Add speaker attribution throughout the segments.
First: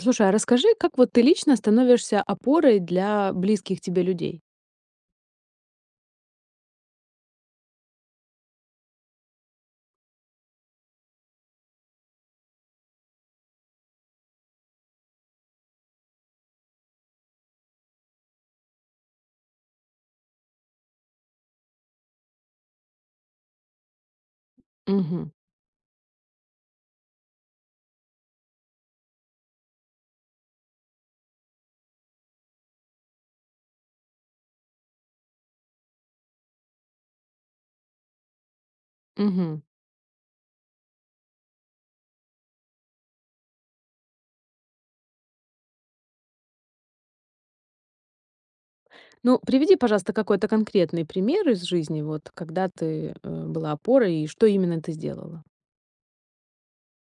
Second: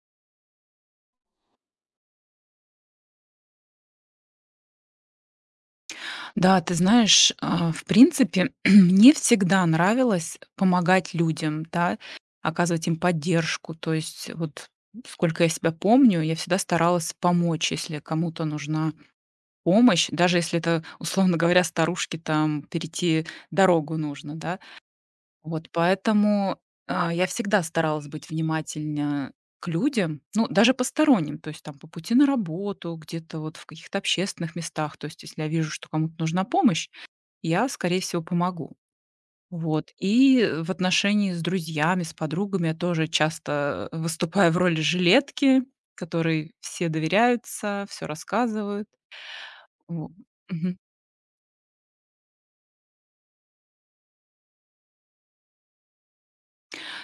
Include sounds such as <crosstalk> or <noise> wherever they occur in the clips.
Speaker 1: Слушай, а расскажи, как вот ты лично становишься опорой для близких тебе людей?
Speaker 2: Да, ты знаешь, в принципе, <clears throat> мне всегда нравилось помогать людям, да, оказывать им поддержку. То есть вот сколько я себя помню, я всегда старалась помочь, если кому-то нужна помощь, даже если это, <laughs> условно говоря, старушке там перейти дорогу нужно, да.
Speaker 1: Мгм.
Speaker 2: Вот поэтому я всегда старалась быть внимательнее к людям, ну, даже посторонним, то есть там по пути на работу, где-то вот в каких-то общественных местах, то есть если я вижу, что кому-то нужна помощь, я, скорее всего, помогу.
Speaker 1: Мгм.
Speaker 2: Вот. И в отношении с друзьями, с подругами я тоже часто выступаю в роли жилетки, которой все доверяются, все рассказывают.
Speaker 1: Ну, приведи,
Speaker 2: Во
Speaker 1: пожалуйста, какой-то
Speaker 2: Мгм.
Speaker 1: конкретный пример из жизни, вот когда ты была опорой и что именно ты сделала.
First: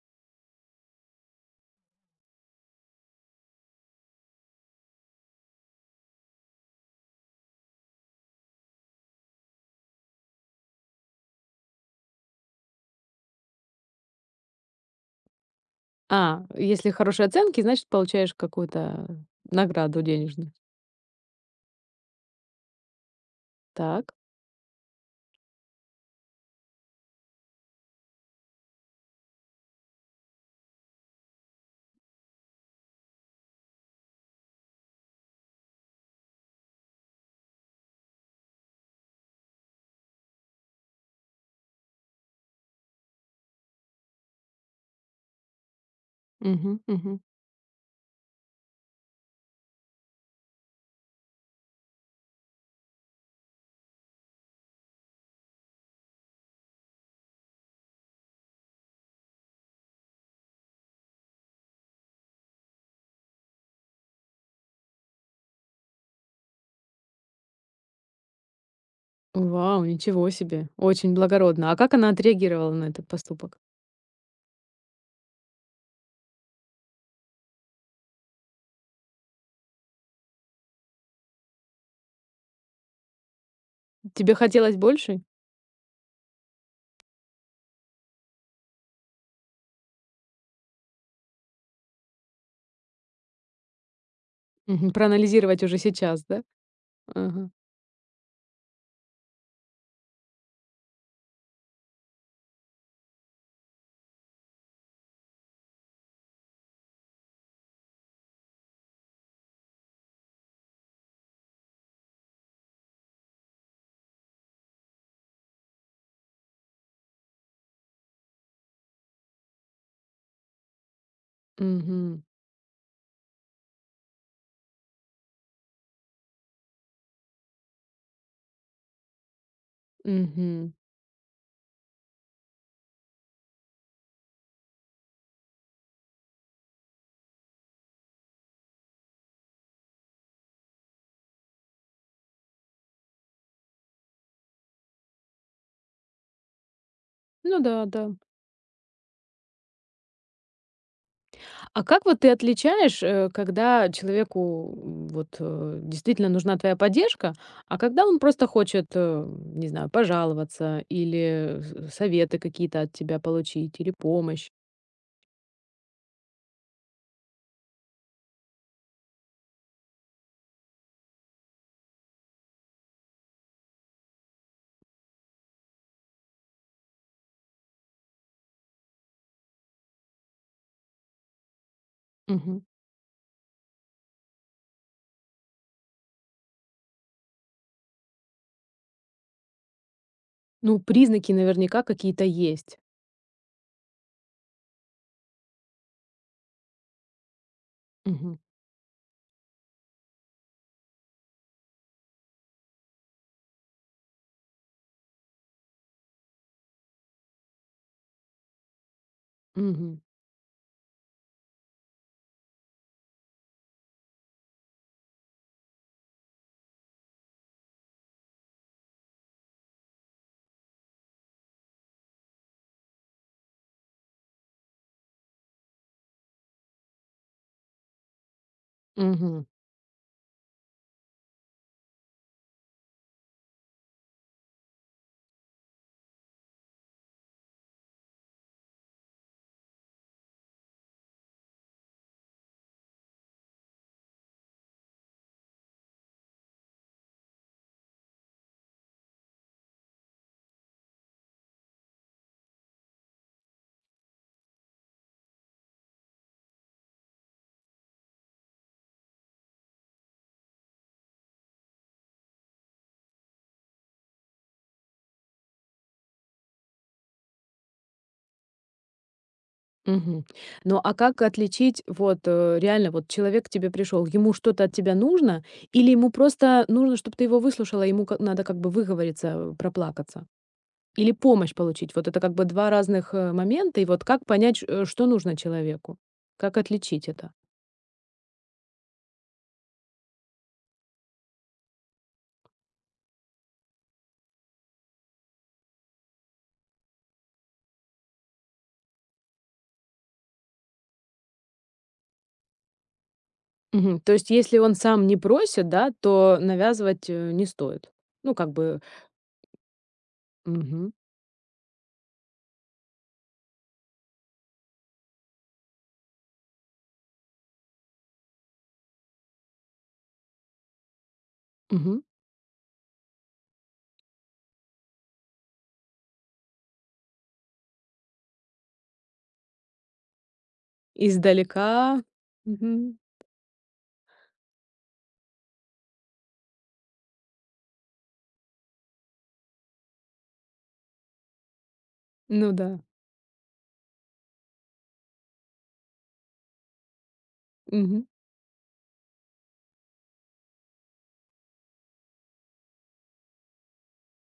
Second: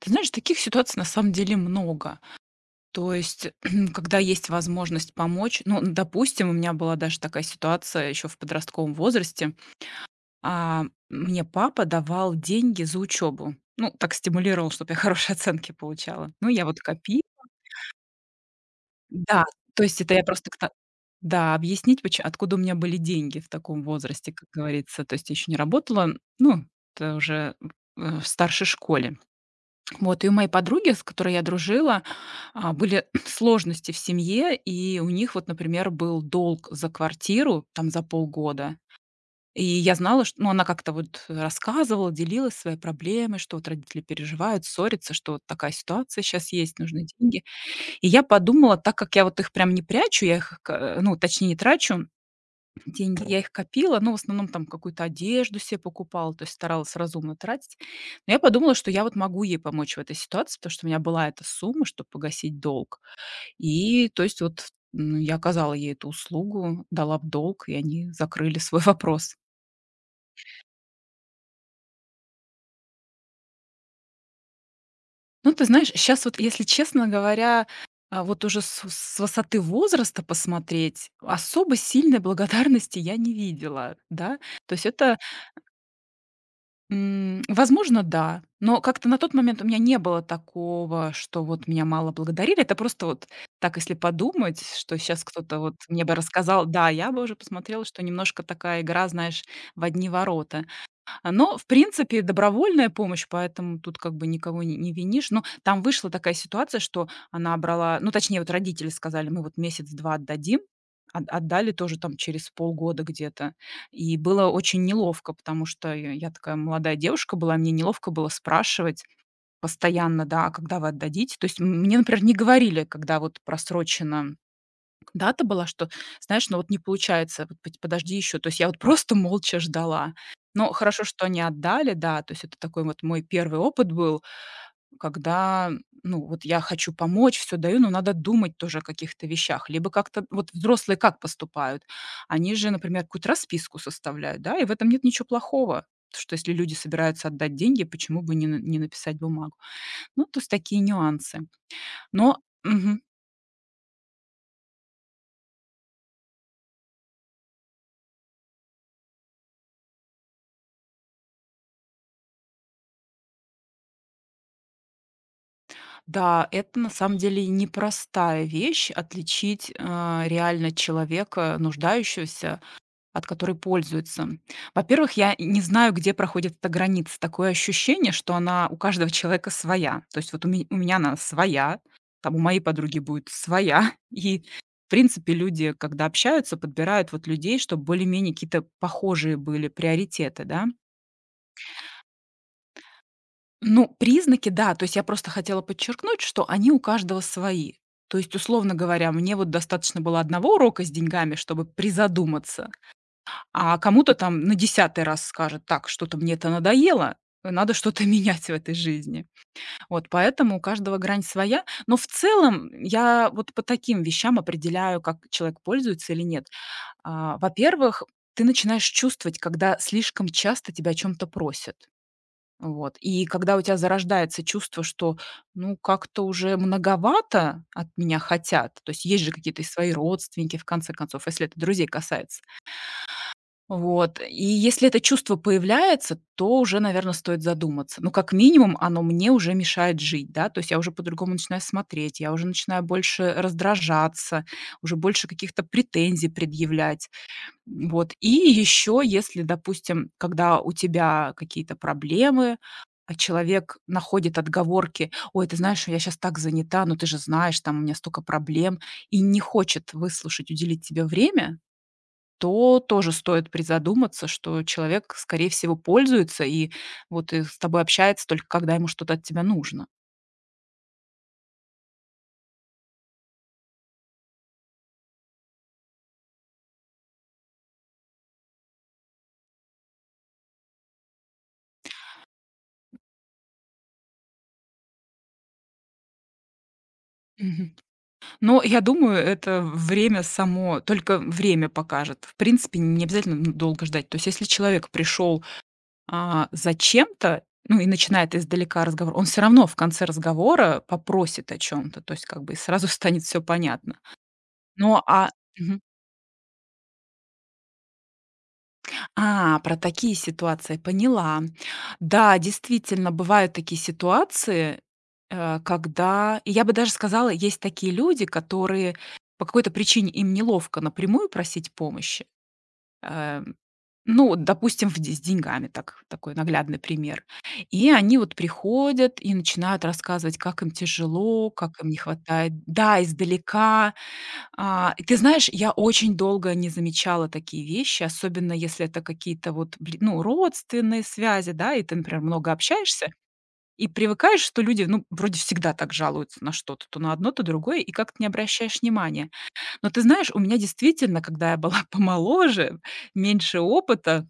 Speaker 2: Ты знаешь, таких ситуаций на самом деле много. То есть, <clears throat> когда есть возможность помочь, ну, допустим, у меня была даже такая ситуация еще в подростковом возрасте. Мне папа давал деньги за учебу. Ну, так стимулировал, чтобы я <laughs> хорошие оценки получала.
Speaker 1: А,
Speaker 2: Ну, я вот
Speaker 1: если
Speaker 2: копила.
Speaker 1: хорошие оценки, значит, получаешь какую-то
Speaker 2: Да, то есть
Speaker 1: награду
Speaker 2: это я просто
Speaker 1: денежную.
Speaker 2: к та да, объяснить, поч откуда у меня были деньги в таком
Speaker 1: Так.
Speaker 2: возрасте, как говорится. То есть я еще не работала, ну, это уже в старшей школе. Вот, и у моей подруги, с которой я дружила, были <clears throat> сложности в семье, и у них вот, например, был долг за квартиру, там, за полгода. И я знала, что ну, она как-то вот рассказывала, делилась своей проблемой, что вот родители переживают, ссорятся, что вот такая ситуация сейчас есть,
Speaker 1: Мгм.
Speaker 2: нужны
Speaker 1: Мгм.
Speaker 2: деньги. И я подумала, так как я вот их прям не прячу, я их, к ну, точнее, не трачу деньги, я их копила, ну, в основном там какую-то одежду себе покупала, то есть старалась разумно тратить. Но я подумала, что я вот могу ей помочь в этой ситуации, потому что у меня была эта сумма, чтобы погасить долг. И то есть вот, ну, я оказала ей эту услугу, дала в долг, и они закрыли свой <laughs> вопрос.
Speaker 1: Вау, ничего себе. Очень благородно. А как она отреагировала на этот поступок?
Speaker 2: Ну, ты знаешь, сейчас вот, если честно говоря, вот уже с высоты возраста посмотреть, особо сильной благодарности я не видела,
Speaker 1: Тебе
Speaker 2: да. То
Speaker 1: хотелось
Speaker 2: есть это,
Speaker 1: больше?
Speaker 2: возможно, да, но как-то на тот момент у меня не было такого, что вот меня мало благодарили. Это просто вот так, если подумать,
Speaker 1: Мгм.
Speaker 2: что сейчас кто-то
Speaker 1: Проанализировать
Speaker 2: вот
Speaker 1: уже
Speaker 2: мне бы
Speaker 1: сейчас, да?
Speaker 2: рассказал, да, я бы уже
Speaker 1: Ага.
Speaker 2: посмотрела, что немножко такая игра, знаешь, в одни ворота. Но, в принципе, добровольная помощь, поэтому тут как бы никого не винишь. Но там вышла такая ситуация, что она брала ну, точнее, вот родители сказали: "Мы вот месяц-два отдадим". От отдали тоже там через полгода где-то. И было очень неловко, потому что я такая молодая девушка была, мне неловко было спрашивать постоянно, да: "А когда вы отдадите?" То есть мне, например, не говорили, когда вот просрочено, дата была, что, знаешь, ну вот не получается, вот пот подожди еще. То есть я вот просто молча ждала. Но
Speaker 1: Угу.
Speaker 2: хорошо, что они отдали, да. То есть это такой вот мой первый опыт был, когда, ну, вот я хочу помочь, все даю, но надо думать тоже о каких-то вещах. Либо как-то вот взрослые как поступают? Они же, например, какую-то расписку составляют, да, и в этом нет ничего плохого, что если люди собираются отдать
Speaker 1: Ну да,
Speaker 2: деньги,
Speaker 1: да.
Speaker 2: почему бы не написать бумагу? Ну, то есть такие нюансы.
Speaker 1: А как вот ты
Speaker 2: Но Мгм.
Speaker 1: отличаешь, когда человеку действительно нужна твоя поддержка, а когда он просто хочет, не знаю, пожаловаться или советы какие-то от тебя получить или помощь?
Speaker 2: Да, это на самом деле непростая вещь- отличить, реально человека, нуждающегося, от который пользуется. Во-первых, я не знаю, где проходит эта граница. Такое ощущение, что она у каждого человека своя. То есть вот у меня она своя, там у моей
Speaker 1: Мгм.
Speaker 2: подруги будет своя. <laughs> И, в принципе, люди, когда общаются, подбирают вот людей, чтобы более-менее какие-то похожие были приоритеты, да.
Speaker 1: Ну, признаки наверняка какие-то есть.
Speaker 2: Ну, признаки, да. То есть я просто хотела подчеркнуть, что они у каждого свои. То есть,
Speaker 1: Мгм.
Speaker 2: условно говоря, мне вот достаточно было одного урока с деньгами, чтобы призадуматься, а кому-то там на десятый раз скажет, так, что-то мне это надоело, надо что-то <laughs> менять в этой жизни.
Speaker 1: Мгм.
Speaker 2: Вот, поэтому у каждого грань своя. Но в целом я вот по таким вещам определяю, как человек пользуется или нет. Во-первых, ты начинаешь чувствовать, когда слишком часто тебя о чем-то просят. Вот. И когда у тебя зарождается чувство, что, ну, как-то уже многовато от меня хотят, то есть есть же
Speaker 1: Мгм.
Speaker 2: какие-то и свои родственники, в конце концов, если это друзей касается. Вот. И если это чувство появляется, то уже, наверное, стоит задуматься. Ну, как минимум, оно мне уже мешает жить, да, то есть я уже по-другому начинаю смотреть, я уже начинаю больше раздражаться, уже больше каких-то претензий предъявлять. Вот. И еще, если, допустим, когда у тебя какие-то проблемы, а человек находит отговорки: "Ой, ты знаешь, я сейчас так занята, ну ты же знаешь, там у меня столько проблем", и не хочет выслушать, уделить тебе время, то тоже стоит призадуматься, что человек, скорее всего, пользуется и вот и с тобой общается только когда ему что-то от тебя нужно.
Speaker 1: Мгм. Ну, а как отличить, вот реально, вот человек к тебе пришел, ему что-то от тебя нужно, или ему просто нужно, чтобы ты его выслушала, ему надо как бы выговориться, проплакаться? Или помощь получить. Вот это как бы 2 разных, момента. И вот как понять, что нужно человеку? Как отличить это?
Speaker 2: Мгм. Но я думаю, это время само только время покажет. В принципе, не обязательно, долго ждать. То есть если человек пришел зачем-то, ну, и начинает издалека разговор, он все равно в конце разговора попросит о чем то, то есть как бы и сразу <laughs> станет все понятно.
Speaker 1: Мгм. То есть если он
Speaker 2: Ну
Speaker 1: сам не
Speaker 2: а
Speaker 1: просит,
Speaker 2: Мгм.
Speaker 1: да, то навязывать, не стоит. Ну, как бы
Speaker 2: Про такие ситуации,
Speaker 1: мгм,
Speaker 2: поняла. Да, действительно, бывают такие ситуации, когда и я бы даже сказала, есть такие люди, которые по какой-то причине им неловко напрямую просить
Speaker 1: мгм.
Speaker 2: помощи. Э, ну, вот, допустим, в де с деньгами, такой наглядный пример. И они вот приходят и начинают рассказывать, как им тяжело,
Speaker 1: Издалека.
Speaker 2: как им не хватает
Speaker 1: Мгм.
Speaker 2: да, издалека. И ты знаешь, я очень долго не замечала такие вещи, особенно если это какие-то вот, бли ну, родственные связи, да, и ты, например, много
Speaker 1: Ну да.
Speaker 2: общаешься и привыкаешь, что люди, ну, вроде всегда так жалуются на что-то, то на одно, то другое, и
Speaker 1: Мгм.
Speaker 2: как-то не обращаешь внимания. Но ты знаешь, у меня действительно, когда я была <laughs> помоложе, меньше опыта,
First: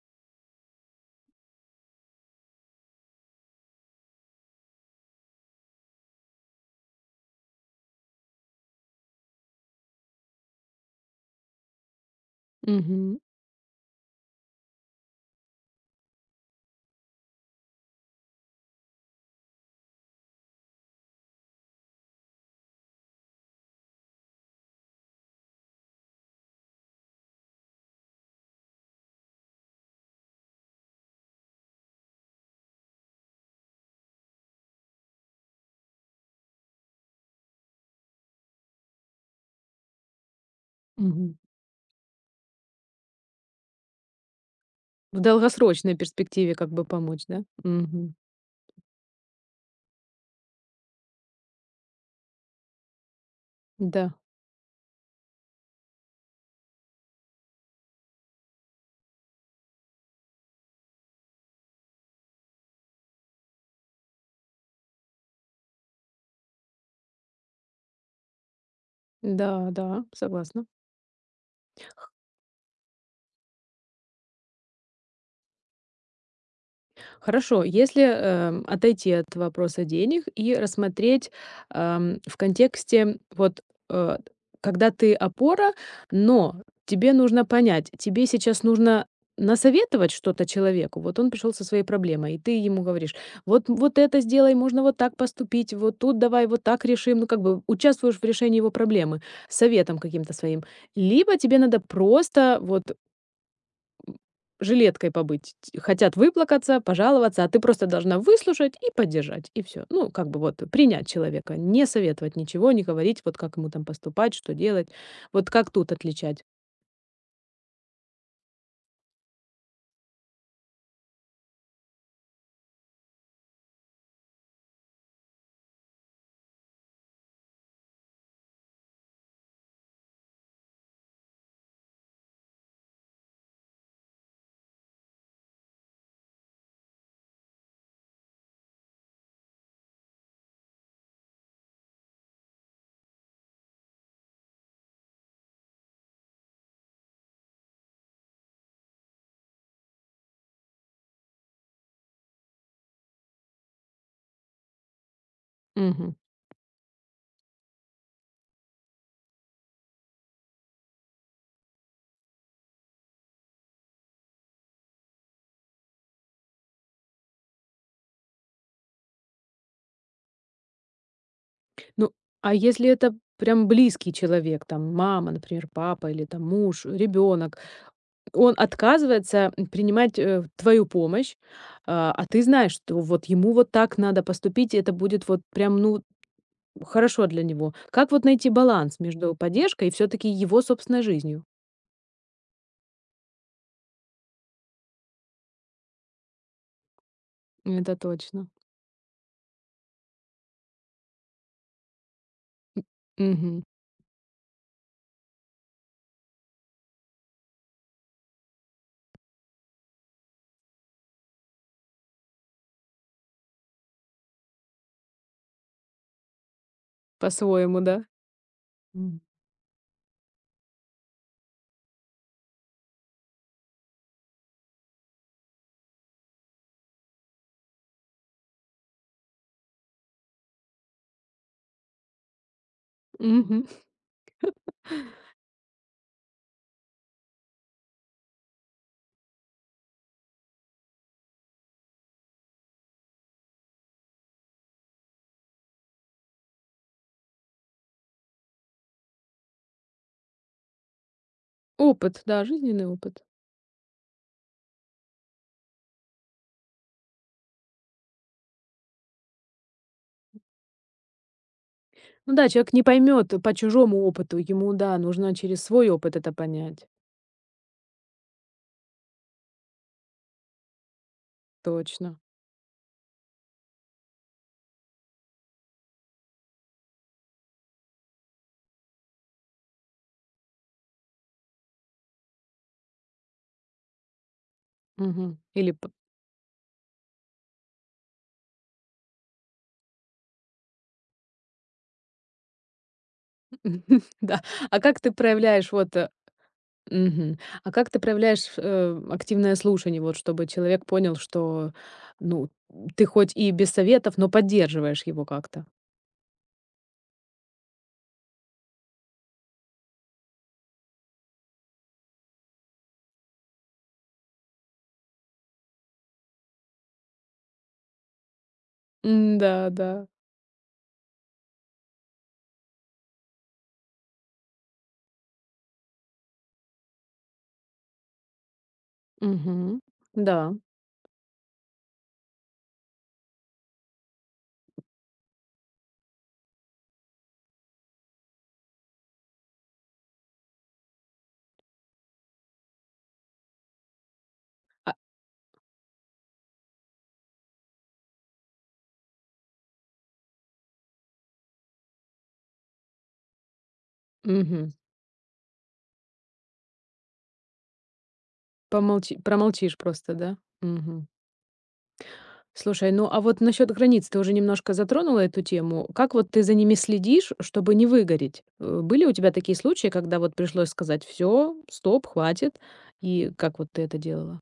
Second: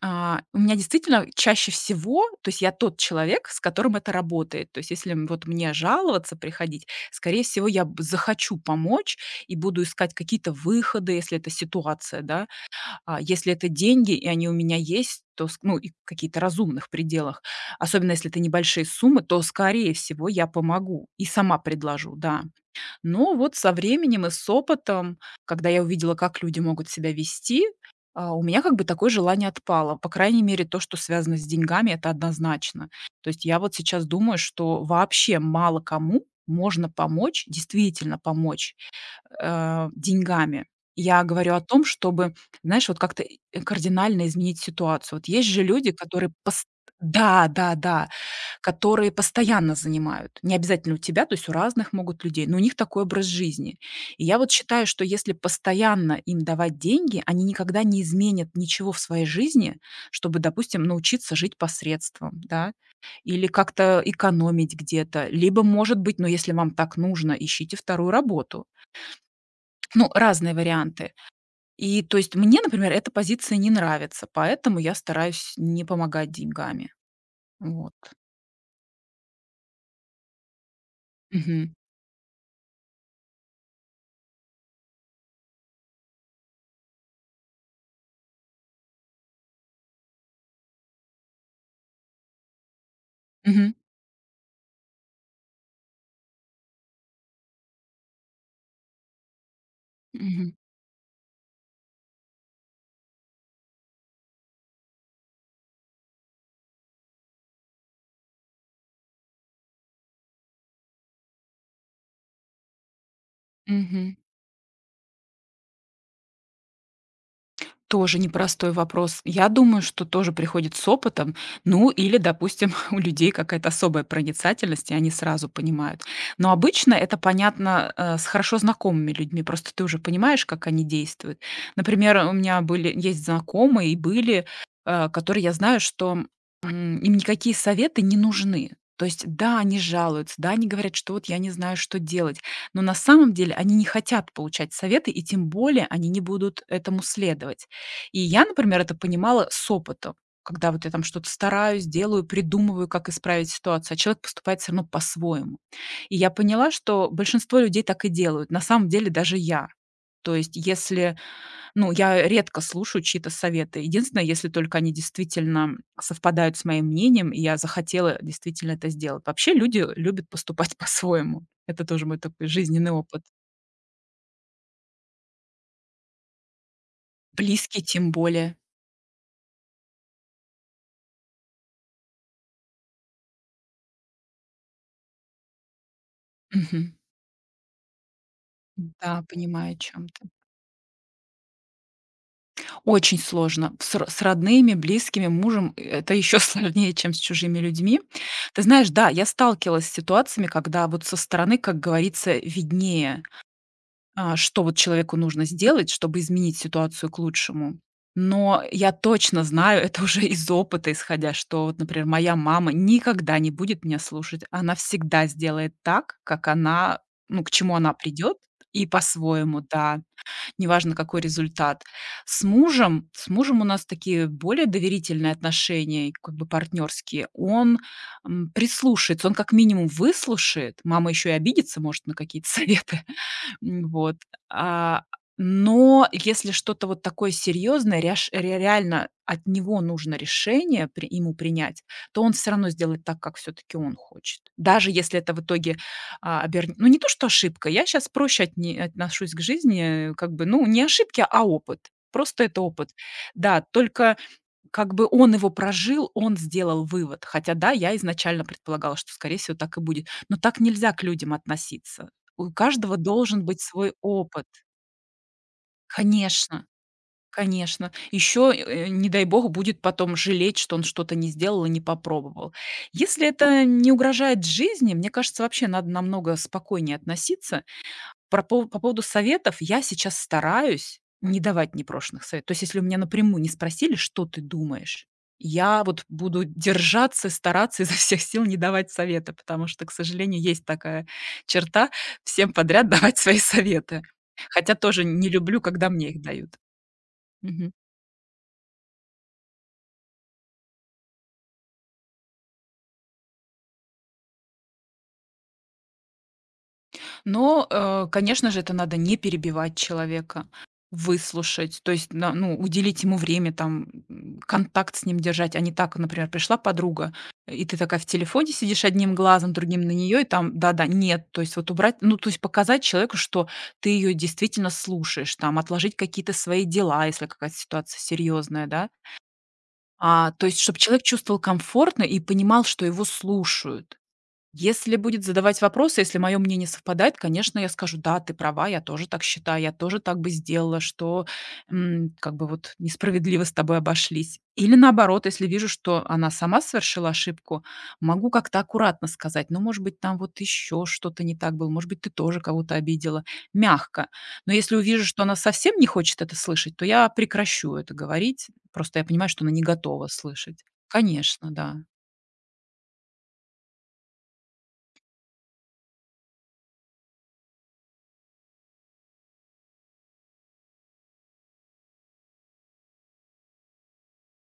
Speaker 2: у меня действительно чаще всего, то есть я тот человек, с которым это работает. То есть если вот мне жаловаться, приходить, скорее всего, я захочу помочь и буду искать какие-то выходы, если это ситуация, да.
Speaker 1: Мгм.
Speaker 2: Если это деньги, и они у меня есть, то, ну, и в каких-то разумных пределах, особенно если это небольшие суммы, то, скорее всего, я помогу и сама предложу, да. Но вот со временем и с опытом, когда я увидела, как люди могут себя вести, у меня как бы такое желание отпало. По крайней мере, то, что связано с деньгами, это однозначно. То есть я вот сейчас думаю, что вообще мало кому можно помочь, действительно помочь деньгами. Я
Speaker 1: Мгм.
Speaker 2: говорю о том, чтобы, знаешь, вот как-то кардинально изменить ситуацию.
Speaker 1: В
Speaker 2: Вот есть же люди,
Speaker 1: долгосрочной
Speaker 2: которые,
Speaker 1: перспективе как бы помочь, да?
Speaker 2: да, да, да,
Speaker 1: Мгм.
Speaker 2: которые постоянно занимают. Не обязательно у тебя, то есть у разных могут людей, но у них такой образ жизни.
Speaker 1: Да.
Speaker 2: И я вот считаю, что если постоянно им давать деньги, они никогда не изменят ничего в своей жизни, чтобы, допустим, научиться жить по средствам, да, или как-то экономить где-то. Либо, может быть, ну, если вам так нужно, ищите вторую работу.
Speaker 1: Да, да,
Speaker 2: Ну, разные
Speaker 1: согласна.
Speaker 2: варианты. И, то есть, мне, например, эта позиция не нравится, поэтому я стараюсь не помогать деньгами.
Speaker 1: Хорошо,
Speaker 2: Вот.
Speaker 1: если, отойти от вопроса денег и рассмотреть,
Speaker 2: Мгм.
Speaker 1: в контексте вот, э, когда ты опора, но тебе нужно понять, тебе сейчас нужно насоветовать что-то человеку. Вот он пришел со своей проблемой, и ты ему говоришь: "Вот
Speaker 2: Мгм.
Speaker 1: вот это сделай, можно вот так поступить, вот тут давай вот так решим". Ну, как бы участвуешь в решении его проблемы советом каким-то
Speaker 2: Мгм.
Speaker 1: своим. Либо тебе надо просто вот жилеткой побыть. Т Хотят выплакаться, пожаловаться, а ты просто должна выслушать и поддержать, и все. Ну, как бы вот принять человека, не советовать ничего, не говорить, вот как ему там
Speaker 2: Мгм.
Speaker 1: поступать, что делать, вот как тут отличать.
Speaker 2: Тоже непростой вопрос. Я думаю, что тоже приходит с опытом. Ну, или, допустим, <laughs> у людей какая-то особая проницательность, и они сразу понимают. Но обычно это понятно с хорошо знакомыми людьми. Просто ты уже понимаешь, как они действуют. Например, у меня были есть знакомые и были, которые я знаю, что им никакие советы не нужны. То есть, да, они жалуются, да, они говорят, что вот я не знаю, что делать, но на самом деле они не хотят получать советы, и тем более они не будут этому следовать. И я, например, это понимала с опытом, когда вот я там что-то стараюсь, делаю, придумываю, как исправить ситуацию, а человек поступает все равно по-своему.
Speaker 1: Мгм.
Speaker 2: И я поняла, что большинство людей так и делают, на самом деле даже я. То есть если, ну, я редко слушаю чьи-то советы. Единственное, если только они действительно совпадают с моим мнением, и я захотела действительно это сделать. Вообще люди любят поступать <laughs> по-своему. Это тоже
Speaker 1: Ну,
Speaker 2: мой такой
Speaker 1: а если
Speaker 2: жизненный
Speaker 1: это
Speaker 2: опыт.
Speaker 1: прям близкий человек, там мама, например, папа или там муж, ребенок,
Speaker 2: Близкий тем
Speaker 1: он
Speaker 2: более.
Speaker 1: отказывается принимать, твою помощь, а ты знаешь, что вот ему вот так надо поступить, и это будет вот прям, ну,
Speaker 2: Мгм.
Speaker 1: хорошо для него. Как вот найти баланс
Speaker 2: Да,
Speaker 1: между
Speaker 2: понимаю, о
Speaker 1: поддержкой и
Speaker 2: чем ты.
Speaker 1: все-таки его собственной жизнью?
Speaker 2: Очень сложно. С родными, близкими, мужем, это еще <laughs> сложнее, чем с чужими
Speaker 1: Это
Speaker 2: людьми.
Speaker 1: точно.
Speaker 2: Ты знаешь, да, я сталкивалась с ситуациями, когда вот со стороны, как говорится, виднее,
Speaker 1: Мгм.
Speaker 2: что вот человеку нужно сделать, чтобы изменить ситуацию к лучшему. Но я точно знаю, <laughs> это уже из опыта исходя, что вот, например, моя мама никогда не будет меня слушать. Она всегда сделает так, как она, ну, к чему
Speaker 1: По-своему,
Speaker 2: она
Speaker 1: да?
Speaker 2: придет, и
Speaker 1: М.
Speaker 2: по-своему, да, неважно, какой результат. С мужем у нас такие более доверительные отношения, и как бы партнерские. Он, прислушается, он как минимум выслушает. Мама еще и обидится, может, на какие-то советы. <laughs>
Speaker 1: Мгм.
Speaker 2: Вот. А, но если что-то вот такое серьезное, ряш ре реально от него нужно решение при ему принять, то он все равно сделает так, как все-таки он хочет. Даже если это в итоге не то, что ошибка. Я сейчас проще отне отношусь к жизни, как бы, ну, не ошибки, а опыт.
Speaker 1: Опыт,
Speaker 2: Просто
Speaker 1: да,
Speaker 2: это
Speaker 1: жизненный
Speaker 2: опыт.
Speaker 1: опыт.
Speaker 2: Да, только как бы он его прожил, он сделал вывод. Хотя да, я изначально предполагала, что, скорее всего, так и будет. Но так нельзя к людям относиться.
Speaker 1: Ну да,
Speaker 2: У
Speaker 1: человек не
Speaker 2: каждого
Speaker 1: поймет
Speaker 2: должен
Speaker 1: по
Speaker 2: быть свой
Speaker 1: чужому опыту.
Speaker 2: опыт.
Speaker 1: Ему, да, нужно через свой опыт это понять.
Speaker 2: Конечно,
Speaker 1: Понять.
Speaker 2: конечно. Еще, не дай бог, будет потом жалеть, что он что-то не сделал и не
Speaker 1: Точно.
Speaker 2: попробовал. Если это не угрожает жизни, мне кажется, вообще надо намного спокойнее относиться. Про пов По поводу советов я сейчас стараюсь не давать непрошеных советов. То есть если у меня напрямую не спросили: "Что ты думаешь?",
Speaker 1: Мгм. Или...
Speaker 2: я вот буду держаться, стараться изо всех сил не давать совета, потому что, к сожалению, есть такая черта — всем подряд давать свои советы.
Speaker 1: <laughs> Да.
Speaker 2: Хотя
Speaker 1: А как
Speaker 2: тоже
Speaker 1: ты
Speaker 2: не люблю,
Speaker 1: проявляешь вот
Speaker 2: когда мне их дают.
Speaker 1: мгм. А как ты проявляешь активное слушание, вот чтобы человек понял, что, ну, ты хоть и без советов, но поддерживаешь его как-то?
Speaker 2: Но, конечно же, это надо не перебивать человека, выслушать, то есть, уделить ему время, там, контакт с ним держать, а не так, например, пришла подруга, и ты такая в телефоне сидишь одним
Speaker 1: М,
Speaker 2: глазом,
Speaker 1: да,
Speaker 2: другим на
Speaker 1: да.
Speaker 2: нее, и там да-да, нет. То есть вот убрать, ну, то есть показать человеку, что ты ее действительно слушаешь, там, отложить какие-то свои дела, если какая-то ситуация серьезная, да.
Speaker 1: Мгм.
Speaker 2: То
Speaker 1: Да.
Speaker 2: есть, чтобы человек чувствовал комфортно и понимал, что его слушают. Если будет задавать вопросы, если мое мнение совпадает, конечно, я скажу: "Да, ты права, я тоже так считаю, я тоже так бы сделала, что, как бы вот несправедливо с тобой обошлись". Или
Speaker 1: А,
Speaker 2: наоборот, если вижу, что она сама совершила ошибку, могу как-то аккуратно сказать: "Ну, может быть, там вот еще что-то не так было, может быть, ты тоже кого-то обидела". Мягко. Но
Speaker 1: мгм.
Speaker 2: если увижу, что она совсем не хочет это слышать, то я прекращу это говорить. Просто я
Speaker 1: Помолчи
Speaker 2: понимаю, что она не
Speaker 1: Промолчишь
Speaker 2: готова
Speaker 1: просто, да?
Speaker 2: слышать.
Speaker 1: Мгм.
Speaker 2: Конечно, да.
Speaker 1: Слушай, ну а вот насчет границ ты уже немножко затронула эту тему. Как вот ты за ними следишь, чтобы не выгореть? Были у тебя такие случаи, когда вот пришлось сказать: все, стоп, хватит, и как вот ты это делала?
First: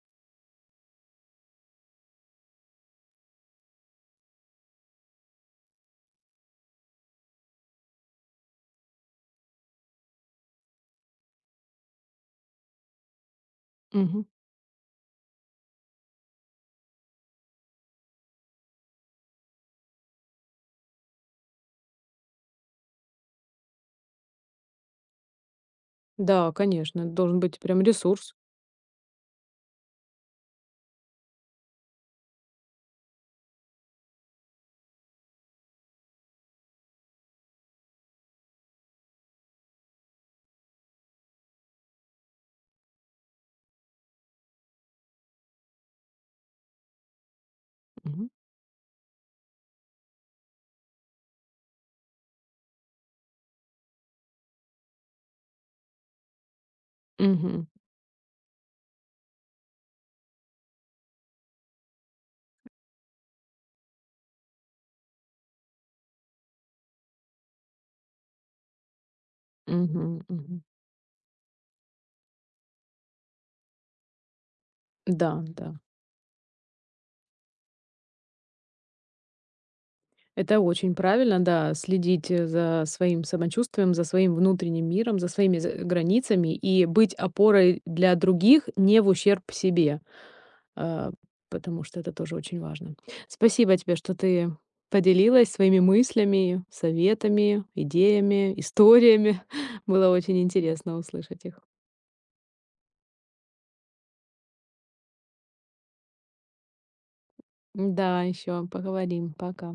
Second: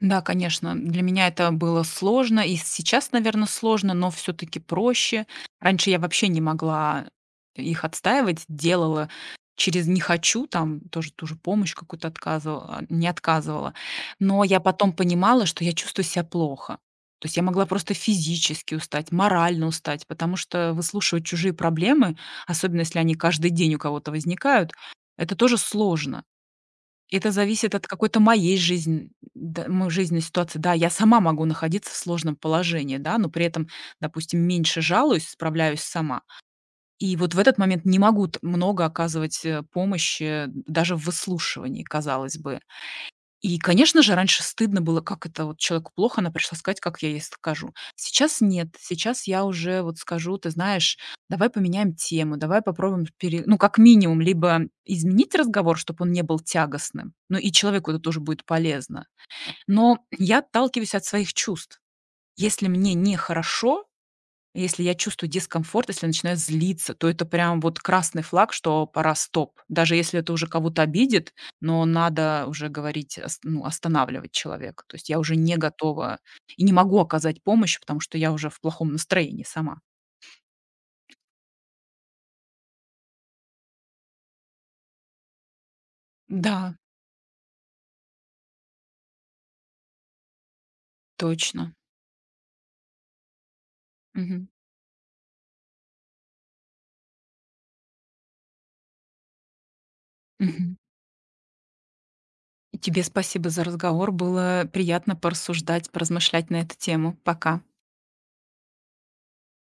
Speaker 2: Да, конечно, для меня это было сложно, и сейчас, наверное, сложно, но все таки проще. Раньше я вообще не могла их отстаивать, делала через "не хочу", там тоже ту же помощь какую-то не отказывала.
Speaker 1: Мгм.
Speaker 2: Но я потом понимала, что я чувствую себя плохо. То есть я могла просто физически устать, морально устать, потому что выслушивать чужие проблемы, особенно если они каждый день у кого-то возникают, это тоже сложно.
Speaker 1: Да, конечно,
Speaker 2: Это
Speaker 1: должен быть
Speaker 2: зависит
Speaker 1: прям
Speaker 2: от какой-то
Speaker 1: ресурс.
Speaker 2: моей жизни, да, жизненной ситуации. Да, я сама могу находиться в сложном положении, да, но при этом, допустим, меньше жалуюсь, справляюсь сама. И вот в этот момент не могу много оказывать помощи, даже в выслушивании, казалось бы. И, конечно же, раньше стыдно было, как это вот человеку плохо, она пришла сказать, как я ей скажу.
Speaker 1: Мгм.
Speaker 2: Сейчас нет, сейчас я уже вот скажу: "Ты знаешь, давай поменяем тему, давай попробуем, пере..." Ну, как минимум, либо изменить разговор, чтобы он не был тягостным, ну, и
Speaker 1: Мгм.
Speaker 2: человеку это тоже будет полезно. Но я отталкиваюсь от своих чувств. Если мне нехорошо, если я чувствую дискомфорт, если я начинаю злиться, то это прям вот красный флаг, что пора стоп. Даже если
Speaker 1: Мгм.
Speaker 2: это уже
Speaker 1: Мгм.
Speaker 2: кого-то обидит, но надо уже говорить, ну, останавливать человека. То есть я
Speaker 1: Да,
Speaker 2: уже не
Speaker 1: да.
Speaker 2: готова и не могу оказать помощь, потому что я уже в плохом настроении сама.
Speaker 1: Это очень правильно, да, следить за своим самочувствием, за своим внутренним миром, за своими границами
Speaker 2: Да,
Speaker 1: и быть опорой для других не в ущерб себе. э,
Speaker 2: точно.
Speaker 1: Потому что это тоже очень важно. Спасибо тебе, что
Speaker 2: Мгм.
Speaker 1: ты поделилась своими мыслями, советами, идеями, историями. <laughs> Было очень
Speaker 2: Мгм.
Speaker 1: интересно услышать их.
Speaker 2: И тебе спасибо за разговор. Было приятно порассуждать, поразмышлять на эту тему. Пока.
Speaker 1: Да, еще поговорим. Пока.